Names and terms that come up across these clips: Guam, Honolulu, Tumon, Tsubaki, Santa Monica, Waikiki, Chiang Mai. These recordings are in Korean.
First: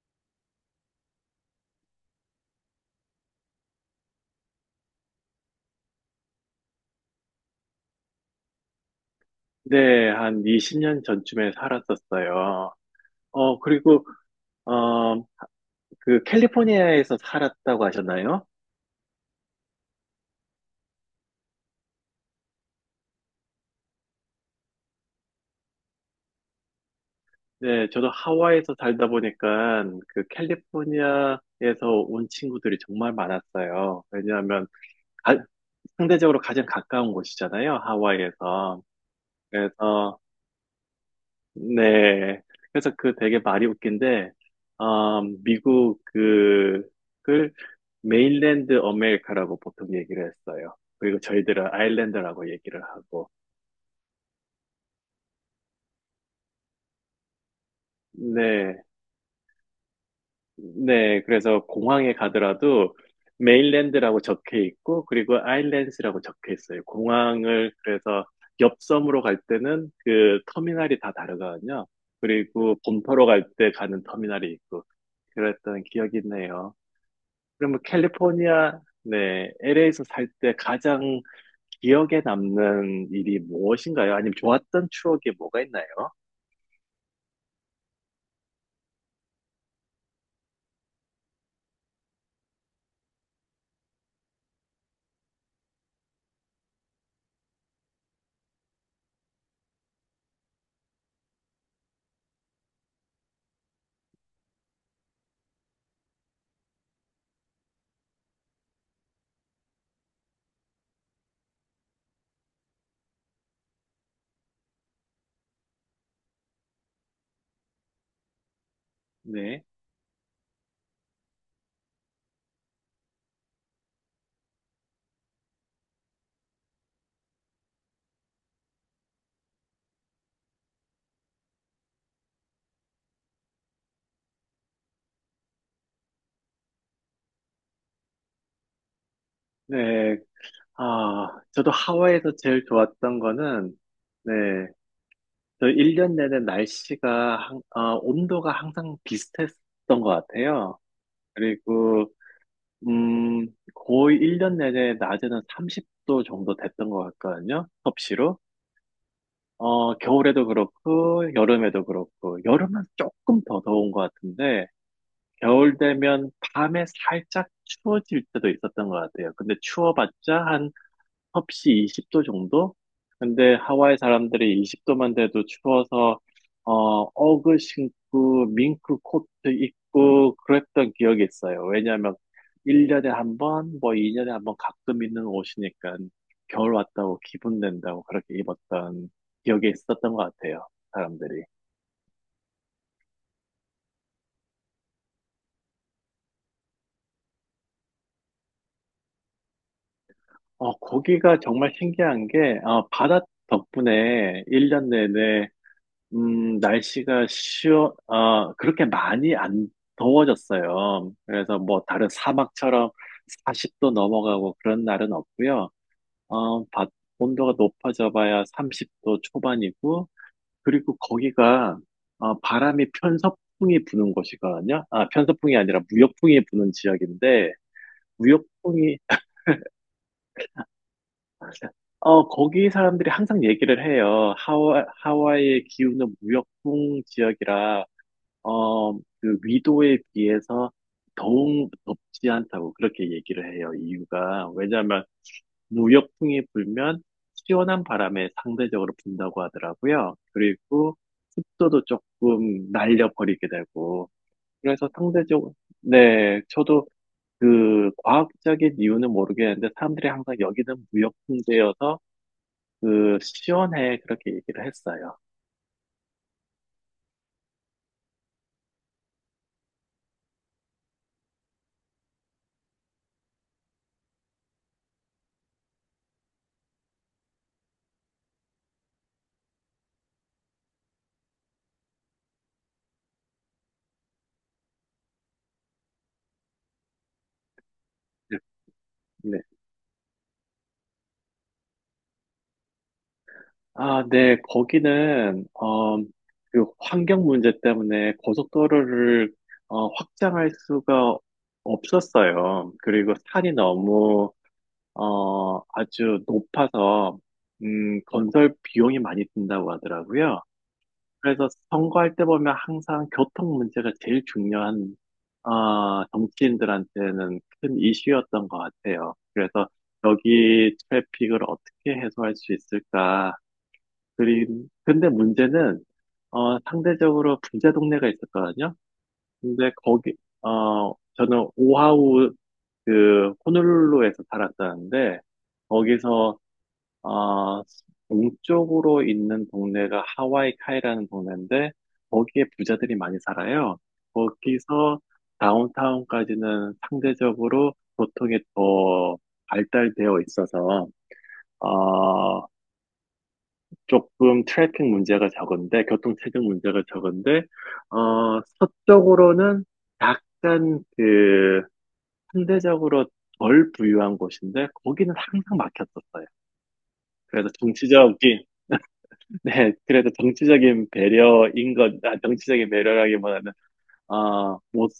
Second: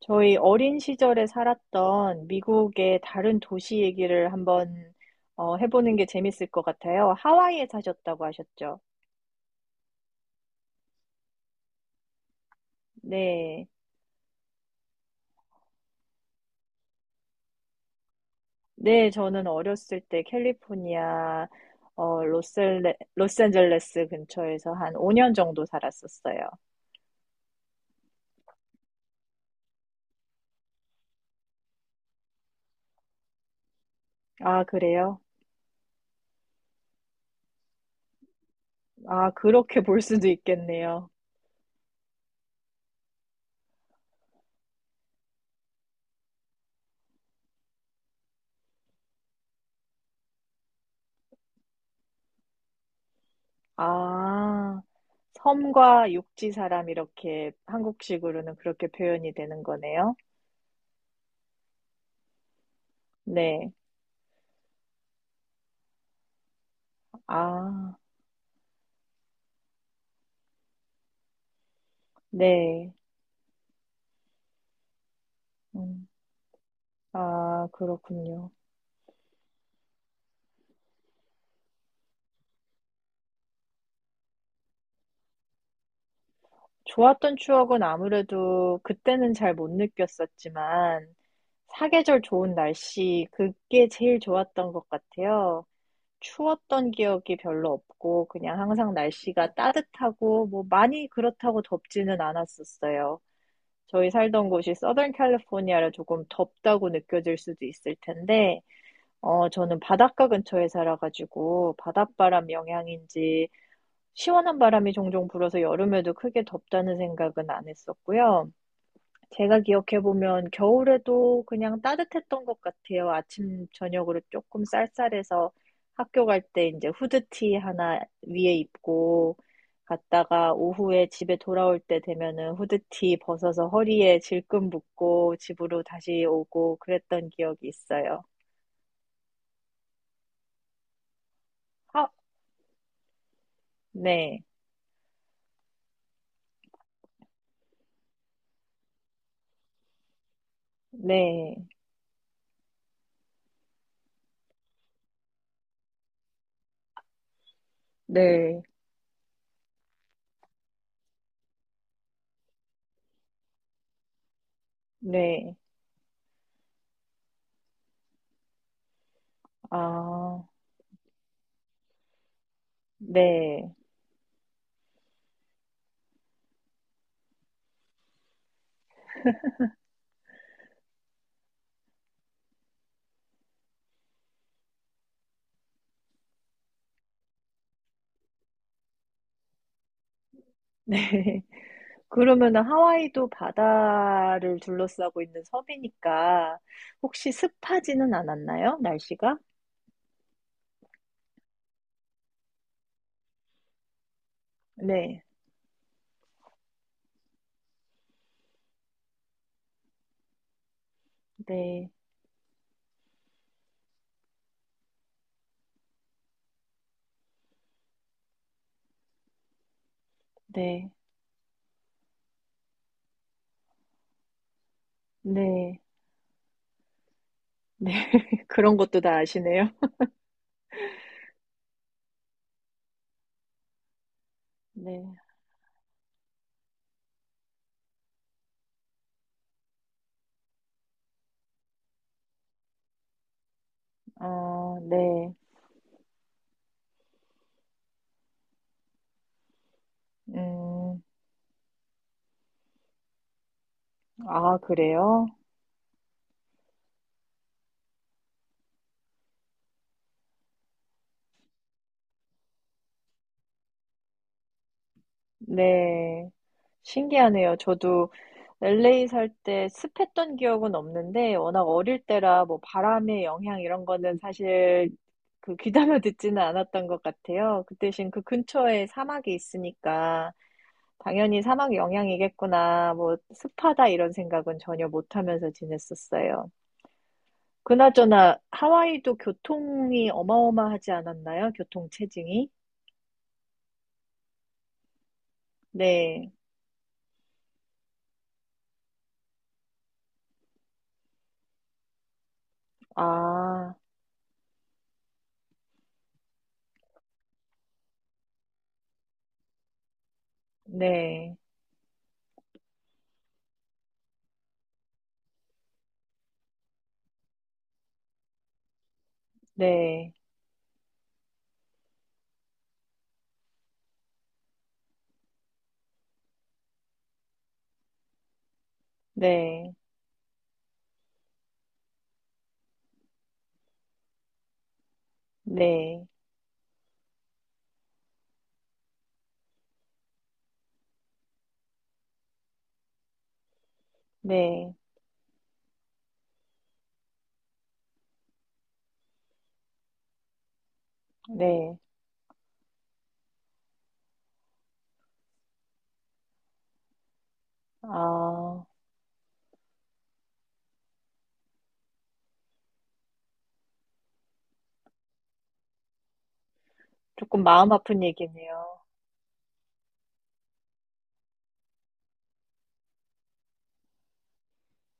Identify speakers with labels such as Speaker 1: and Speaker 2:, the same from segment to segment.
Speaker 1: 저희 어린 시절에 살았던 미국의 다른 도시 얘기를 한번 해보는 게 재밌을 것 같아요. 하와이에 사셨다고 하셨죠?
Speaker 2: 네, 한 20년 전쯤에 살았었어요. 어,
Speaker 1: 네.
Speaker 2: 그리고, 어, 그 캘리포니아에서 살았다고 하셨나요?
Speaker 1: 네, 저는 어렸을 때 캘리포니아, 로스앤젤레스 근처에서 한 5년 정도 살았었어요.
Speaker 2: 네, 저도 하와이에서 살다 보니까 그 캘리포니아에서 온 친구들이 정말 많았어요.
Speaker 1: 아,
Speaker 2: 왜냐하면
Speaker 1: 그래요?
Speaker 2: 가- 상대적으로 가장 가까운 곳이잖아요, 하와이에서.
Speaker 1: 아, 그렇게 볼
Speaker 2: 그래서
Speaker 1: 수도 있겠네요.
Speaker 2: 네. 그래서 그 되게 말이 웃긴데, 아, 미국 그, 을 메인랜드 어메리카라고 보통 얘기를 했어요. 그리고 저희들은 아일랜드라고 얘기를 하고.
Speaker 1: 아, 섬과 육지 사람 이렇게 한국식으로는
Speaker 2: 네.
Speaker 1: 그렇게 표현이 되는 거네요.
Speaker 2: 네. 그래서 공항에 가더라도
Speaker 1: 네.
Speaker 2: 메인랜드라고 적혀 있고, 그리고 아일랜드라고 적혀 있어요. 공항을,
Speaker 1: 아,
Speaker 2: 그래서 옆섬으로 갈 때는 그 터미널이 다 다르거든요. 그리고
Speaker 1: 네.
Speaker 2: 본토로 갈 때 가는 터미널이 있고, 그랬던
Speaker 1: 음.
Speaker 2: 기억이 있네요.
Speaker 1: 아,
Speaker 2: 그러면
Speaker 1: 그렇군요.
Speaker 2: 캘리포니아, 네, LA에서 살 때 가장 기억에 남는 일이 무엇인가요? 아니면 좋았던 추억이 뭐가 있나요?
Speaker 1: 좋았던 추억은 아무래도 그때는 잘 못 느꼈었지만, 사계절 좋은 날씨, 그게 제일 좋았던 것 같아요. 추웠던 기억이 별로 없고, 그냥 항상 날씨가 따뜻하고, 뭐 많이 그렇다고 덥지는 않았었어요. 저희 살던 곳이 서던 캘리포니아라 조금 덥다고 느껴질 수도 있을 텐데, 저는 바닷가 근처에 살아가지고, 바닷바람 영향인지, 시원한 바람이 종종 불어서 여름에도 크게 덥다는 생각은 안 했었고요. 제가
Speaker 2: 네,
Speaker 1: 기억해보면 겨울에도 그냥 따뜻했던 것 같아요. 아침, 저녁으로 조금 쌀쌀해서 학교 갈 때 이제 후드티 하나 위에 입고 갔다가 오후에 집에 돌아올 때 되면은 후드티 벗어서 허리에 질끈 묶고 집으로 다시 오고 그랬던 기억이 있어요.
Speaker 2: 네, 아, 저도
Speaker 1: 아,
Speaker 2: 하와이에서 제일 좋았던 거는, 네,
Speaker 1: 네,
Speaker 2: 저 1년 내내 날씨가, 온도가 항상 비슷했던 것 같아요.
Speaker 1: 네,
Speaker 2: 그리고, 음, 거의 1년 내내 낮에는 30도 정도 됐던 것 같거든요. 섭씨로.
Speaker 1: 네,
Speaker 2: 어, 겨울에도 그렇고, 여름에도 그렇고, 여름은 조금 더 더운 것 같은데,
Speaker 1: 네,
Speaker 2: 겨울 되면 밤에 살짝 추워질 때도 있었던 것 같아요. 근데 추워봤자
Speaker 1: 아,
Speaker 2: 한 섭씨 20도 정도? 근데
Speaker 1: 네.
Speaker 2: 하와이 사람들이 20도만 돼도 추워서 어, 어그 신고 밍크 코트 입고 그랬던 기억이 있어요. 왜냐하면 1년에 한 번, 뭐 2년에 한번 가끔 입는 옷이니까 겨울 왔다고 기분 낸다고 그렇게 입었던 기억이 있었던 것 같아요.
Speaker 1: 네.
Speaker 2: 사람들이.
Speaker 1: 그러면은 하와이도 바다를 둘러싸고 있는 섬이니까 혹시 습하지는 않았나요? 날씨가?
Speaker 2: 어, 거기가 정말 신기한 게 바다 덕분에 1년
Speaker 1: 네.
Speaker 2: 내내 음, 날씨가 시원, 어, 그렇게 많이 안 더워졌어요. 그래서 뭐
Speaker 1: 네.
Speaker 2: 다른 사막처럼 40도 넘어가고 그런 날은 없고요. 어, 바- 온도가 높아져 봐야 30도 초반이고,
Speaker 1: 네.
Speaker 2: 그리고 거기가 바람이 편서풍이 부는 곳이거든요. 아, 편서풍이
Speaker 1: 네.
Speaker 2: 아니라 무역풍이 부는 지역인데,
Speaker 1: 네. 그런
Speaker 2: 무역풍이,
Speaker 1: 것도 다 아시네요.
Speaker 2: 어, 거기 사람들이 항상 얘기를 해요.
Speaker 1: 네.
Speaker 2: 하와이의 기후는 무역풍 지역이라 그 위도에 비해서 더욱 덥지 않다고 그렇게 얘기를 해요. 이유가
Speaker 1: 아,
Speaker 2: 왜냐하면
Speaker 1: 네.
Speaker 2: 무역풍이 불면 시원한 바람에 상대적으로 분다고 하더라고요. 그리고
Speaker 1: 음,
Speaker 2: 습도도 조금 날려버리게 되고
Speaker 1: 아,
Speaker 2: 그래서
Speaker 1: 그래요?
Speaker 2: 상대적으로 네, 저도 그 과학적인 이유는 모르겠는데 사람들이 항상 여기는 무역풍제여서 그 시원해 그렇게 얘기를 했어요.
Speaker 1: 네. 신기하네요. 저도 LA 살 때 습했던 기억은 없는데 워낙 어릴 때라 뭐 바람의 영향 이런 거는 사실 그 귀담아 듣지는 않았던 것 같아요. 그 대신 그 근처에 사막이 있으니까 당연히 사막 영향이겠구나. 뭐 습하다 이런 생각은 전혀 못 하면서 지냈었어요. 그나저나 하와이도
Speaker 2: 네,
Speaker 1: 교통이 어마어마하지 않았나요? 교통 체증이?
Speaker 2: 아, 네, 거기는,
Speaker 1: 네.
Speaker 2: 그 환경 문제 때문에 고속도로를, 확장할 수가 없었어요. 그리고 산이
Speaker 1: 아,
Speaker 2: 너무, 아주 높아서, 건설 비용이 많이 든다고 하더라고요.
Speaker 1: 네.
Speaker 2: 그래서 선거할 때 보면 항상 교통 문제가 제일 중요한, 아, 정치인들한테는 큰 이슈였던 것 같아요. 그래서
Speaker 1: 네.
Speaker 2: 여기 트래픽을 어떻게 해소할 수 있을까, 그림. 근데 문제는, 상대적으로 부자 동네가 있었거든요. 근데
Speaker 1: 네.
Speaker 2: 거기, 저는 오하우, 그, 호놀룰루에서 살았었는데,
Speaker 1: 네.
Speaker 2: 거기서, 어, 동쪽으로 있는 동네가 하와이 카이라는 동네인데, 거기에 부자들이 많이 살아요.
Speaker 1: 네,
Speaker 2: 거기서 다운타운까지는 상대적으로 교통이 더 발달되어 있어서,
Speaker 1: 네.
Speaker 2: 어, 조금 트래픽 문제가 적은데, 교통체증 문제가 적은데,
Speaker 1: 아,
Speaker 2: 서쪽으로는 약간 그, 상대적으로 덜 부유한 곳인데, 거기는 항상 막혔었어요.
Speaker 1: 조금
Speaker 2: 그래서
Speaker 1: 마음 아픈
Speaker 2: 정치적인,
Speaker 1: 얘기네요.
Speaker 2: 네, 그래서 정치적인 배려인 것, 아, 정치적인 배려라기보다는, 어, 못,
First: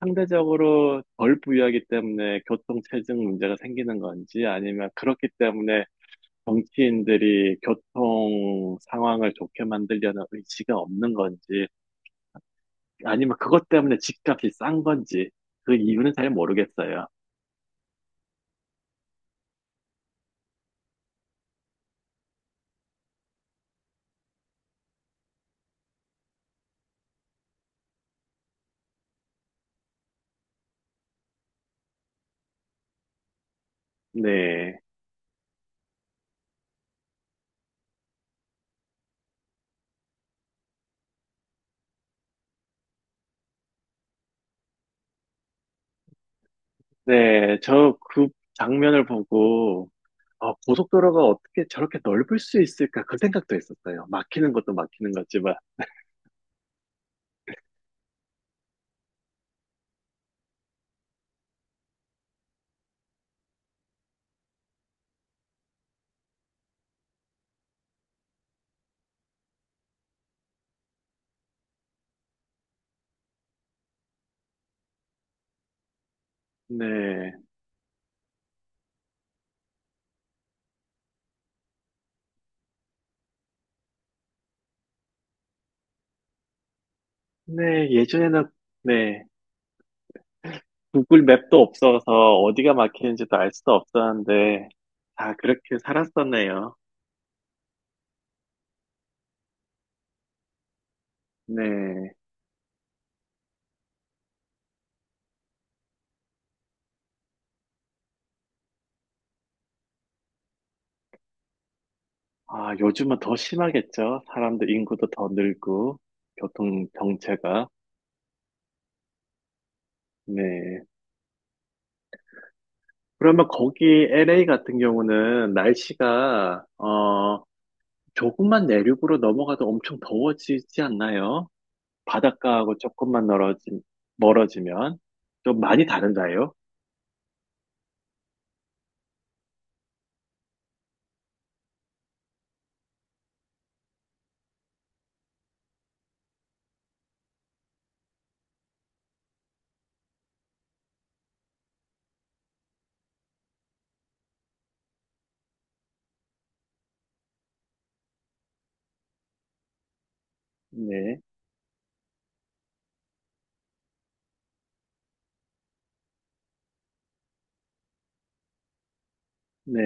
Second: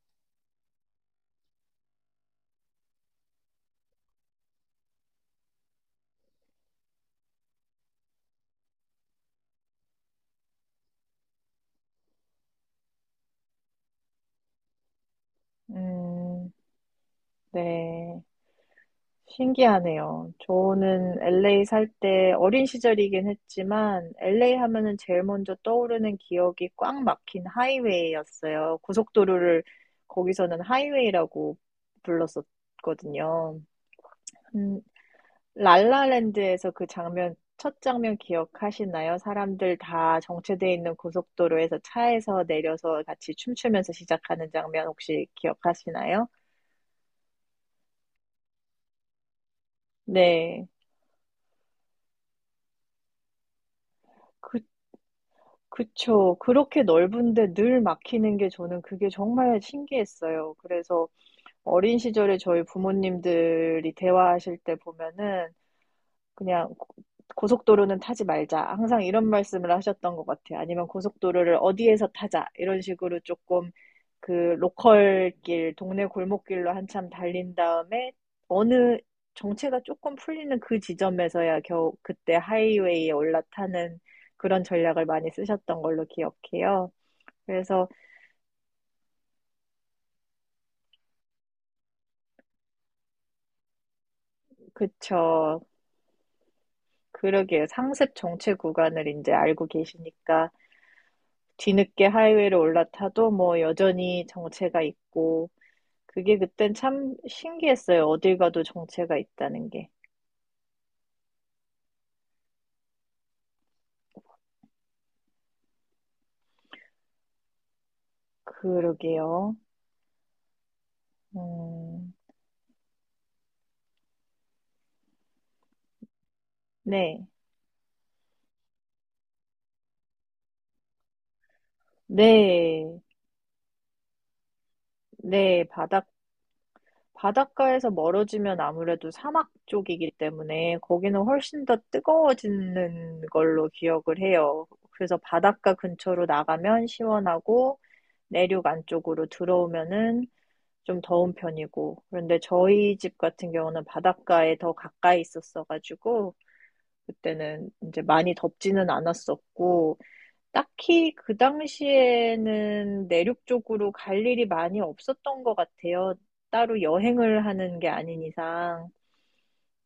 Speaker 2: 상대적으로 덜 부유하기 때문에 교통체증 문제가 생기는 건지, 아니면 그렇기 때문에 정치인들이 교통 상황을 좋게 만들려는 의지가 없는 건지, 아니면 그것 때문에 집값이 싼 건지, 그 이유는 잘
Speaker 1: 음,
Speaker 2: 모르겠어요.
Speaker 1: 네. 신기하네요. 저는 LA 살 때 어린 시절이긴 했지만 LA 하면은 제일 먼저 떠오르는 기억이 꽉 막힌 하이웨이였어요. 고속도로를 거기서는 하이웨이라고 불렀었거든요. 음,
Speaker 2: 네.
Speaker 1: 랄라랜드에서 그 장면, 첫 장면 기억하시나요? 사람들 다 정체돼 있는 고속도로에서 차에서 내려서 같이 춤추면서 시작하는 장면 혹시 기억하시나요?
Speaker 2: 네. 저 그 장면을 보고, 어,
Speaker 1: 네.
Speaker 2: 고속도로가 어떻게 저렇게 넓을 수 있을까? 그 생각도 했었어요. 막히는
Speaker 1: 그,
Speaker 2: 것도 막히는 거지만.
Speaker 1: 그쵸. 그렇게 넓은데 늘 막히는 게 저는 그게 정말 신기했어요. 그래서 어린 시절에 저희 부모님들이 대화하실 때 보면은 그냥 고- 고속도로는 타지 말자. 항상 이런 말씀을 하셨던 것 같아요. 아니면 고속도로를 어디에서 타자. 이런 식으로 조금 그 로컬길, 동네 골목길로 한참
Speaker 2: 네.
Speaker 1: 달린 다음에 어느 정체가 조금 풀리는 그 지점에서야 겨우 그때 하이웨이에 올라타는 그런 전략을 많이 쓰셨던 걸로 기억해요. 그래서
Speaker 2: 네. 예전에는, 네. 구글 맵도 없어서 어디가 막히는지도 알 수도 없었는데, 다
Speaker 1: 그쵸.
Speaker 2: 그렇게 살았었네요.
Speaker 1: 그러게요. 상습 정체 구간을 이제 알고 계시니까 뒤늦게
Speaker 2: 네.
Speaker 1: 하이웨이를 올라타도 뭐 여전히 정체가 있고 그게 그땐 참 신기했어요. 어딜 가도 정체가 있다는 게.
Speaker 2: 아, 요즘은 더 심하겠죠. 사람들 인구도 더 늘고, 교통 정체가.
Speaker 1: 그러게요.
Speaker 2: 네.
Speaker 1: 음,
Speaker 2: 그러면 거기 LA 같은 경우는 날씨가,
Speaker 1: 네.
Speaker 2: 조금만 내륙으로 넘어가도 엄청 더워지지 않나요? 바닷가하고
Speaker 1: 네,
Speaker 2: 조금만 멀어지, 멀어지면 좀
Speaker 1: 네,
Speaker 2: 많이 다른가요?
Speaker 1: 바닷가에서 멀어지면 아무래도 사막 쪽이기 때문에 거기는 훨씬 더 뜨거워지는 걸로 기억을 해요. 그래서 바닷가 근처로 나가면 시원하고 내륙 안쪽으로 들어오면은 좀 더운 편이고. 그런데 저희 집 같은 경우는 바닷가에 더 가까이 있었어가지고 그때는 이제 많이 덥지는 않았었고 딱히
Speaker 2: 네.
Speaker 1: 그 당시에는 내륙 쪽으로 갈 일이 많이 없었던 것 같아요. 따로 여행을 하는 게 아닌 이상.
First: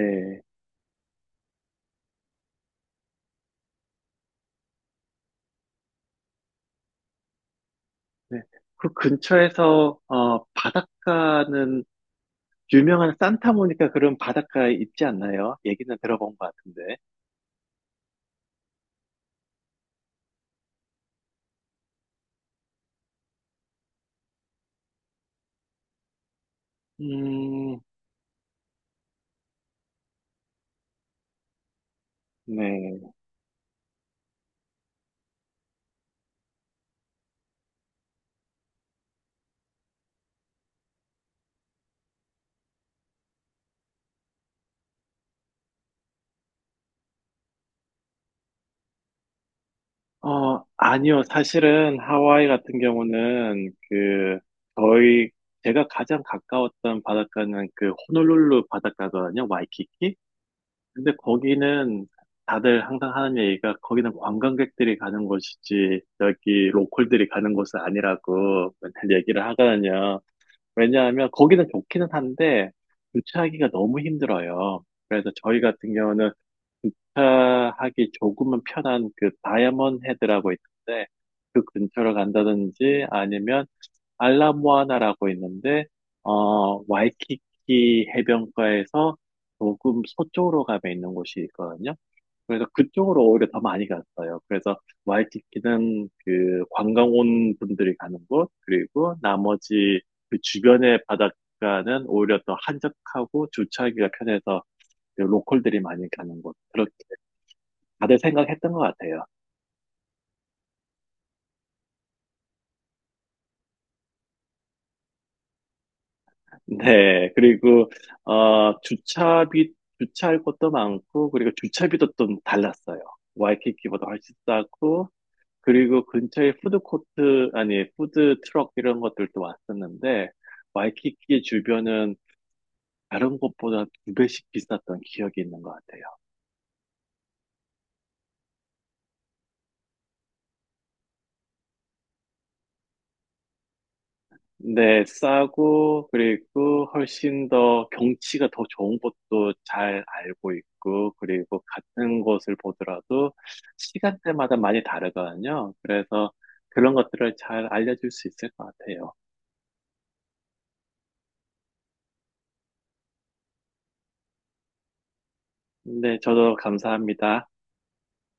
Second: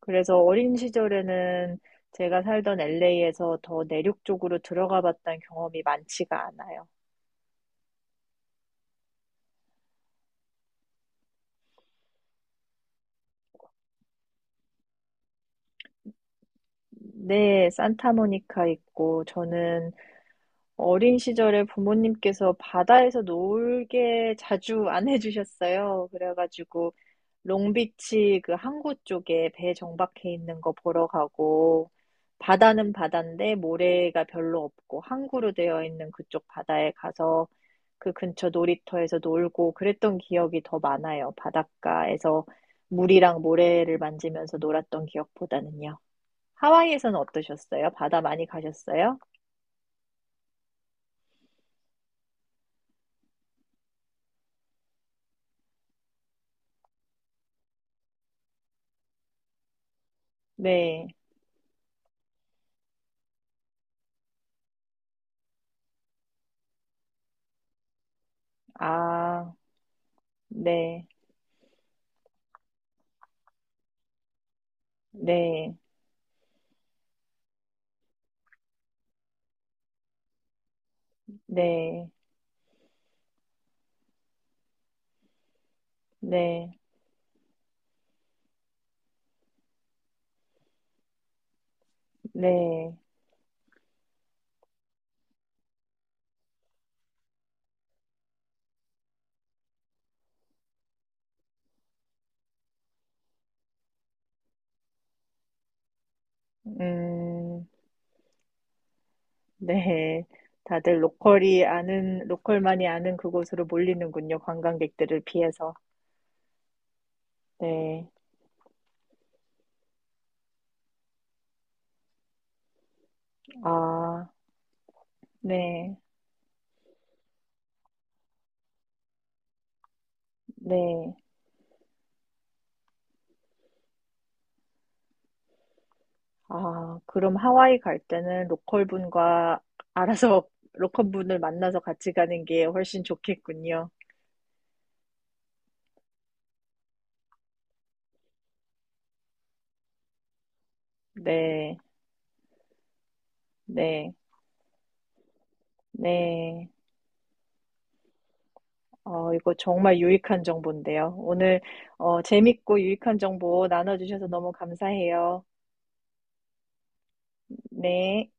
Speaker 1: 그래서 어린 시절에는 제가 살던 LA에서 더 내륙 쪽으로 들어가 봤던 경험이 많지가 않아요.
Speaker 2: 네. 그 근처에서, 바닷가는 유명한 산타모니카 그런 바닷가에 있지 않나요? 얘기는 들어본 것 같은데.
Speaker 1: 네, 산타모니카 있고, 저는 어린 시절에 부모님께서 바다에서 놀게 자주 안 해주셨어요. 그래가지고
Speaker 2: 음,
Speaker 1: 롱비치 그 항구 쪽에 배 정박해 있는 거 보러 가고 바다는
Speaker 2: 네.
Speaker 1: 바다인데 모래가 별로 없고 항구로 되어 있는 그쪽 바다에 가서 그 근처 놀이터에서 놀고 그랬던 기억이 더 많아요. 바닷가에서 물이랑 모래를 만지면서 놀았던 기억보다는요. 하와이에서는 어떠셨어요? 바다 많이 가셨어요?
Speaker 2: 어, 아니요. 사실은 하와이 같은 경우는 그 저희 제가 가장 가까웠던 바닷가는 그 호놀룰루 바닷가거든요. 와이키키.
Speaker 1: 네.
Speaker 2: 근데 거기는 다들 항상 하는 얘기가 거기는 관광객들이 가는 곳이지 여기 로컬들이 가는 곳은 아니라고 맨날 얘기를
Speaker 1: 아.
Speaker 2: 하거든요.
Speaker 1: 네,
Speaker 2: 왜냐하면 거기는 좋기는 한데 주차하기가 너무 힘들어요. 그래서 저희
Speaker 1: 네,
Speaker 2: 같은 경우는 주차 하기 조금은 편한 그 다이아몬드 헤드라고 있는데 그
Speaker 1: 네,
Speaker 2: 근처로 간다든지 아니면 알라모아나라고 있는데
Speaker 1: 네,
Speaker 2: 어 와이키키 해변가에서 조금 서쪽으로 가면 있는 곳이 있거든요. 그래서
Speaker 1: 네,
Speaker 2: 그쪽으로 오히려 더 많이 갔어요. 그래서 와이키키는 그 관광 온 분들이 가는 곳, 그리고 나머지 그 주변의 바닷가는 오히려 더 한적하고 주차하기가 편해서 그 로컬들이 많이 가는 곳.
Speaker 1: 음,
Speaker 2: 다들 생각했던 것 같아요.
Speaker 1: 네. 다들 로컬이 아는, 로컬만이 아는 그곳으로 몰리는군요. 관광객들을 피해서.
Speaker 2: 네, 그리고
Speaker 1: 네.
Speaker 2: 어, 주차비 주차할 것도 많고 그리고 주차비도 좀 달랐어요. 와이키키보다
Speaker 1: 아,
Speaker 2: 훨씬 싸고
Speaker 1: 네,
Speaker 2: 그리고 근처에 푸드코트 아니 푸드 트럭 이런 것들도 왔었는데
Speaker 1: 네.
Speaker 2: 와이키키 주변은 다른 곳보다 2배씩 비쌌던 기억이 있는 것 같아요.
Speaker 1: 아, 그럼 하와이 갈 때는 로컬 분과 알아서 로컬 분을 만나서 같이 가는 게 훨씬 좋겠군요.
Speaker 2: 네, 싸고, 그리고 훨씬 더 경치가 더 좋은 곳도 잘 알고 있고, 그리고
Speaker 1: 네,
Speaker 2: 같은 곳을 보더라도
Speaker 1: 네,
Speaker 2: 시간대마다 많이 다르거든요. 그래서
Speaker 1: 네.
Speaker 2: 그런 것들을 잘 알려줄 수 있을 것 같아요.
Speaker 1: 어, 이거 정말 유익한 정보인데요. 오늘, 재밌고 유익한 정보 나눠주셔서 너무 감사해요.
Speaker 2: 네, 저도 감사합니다.
Speaker 1: 네.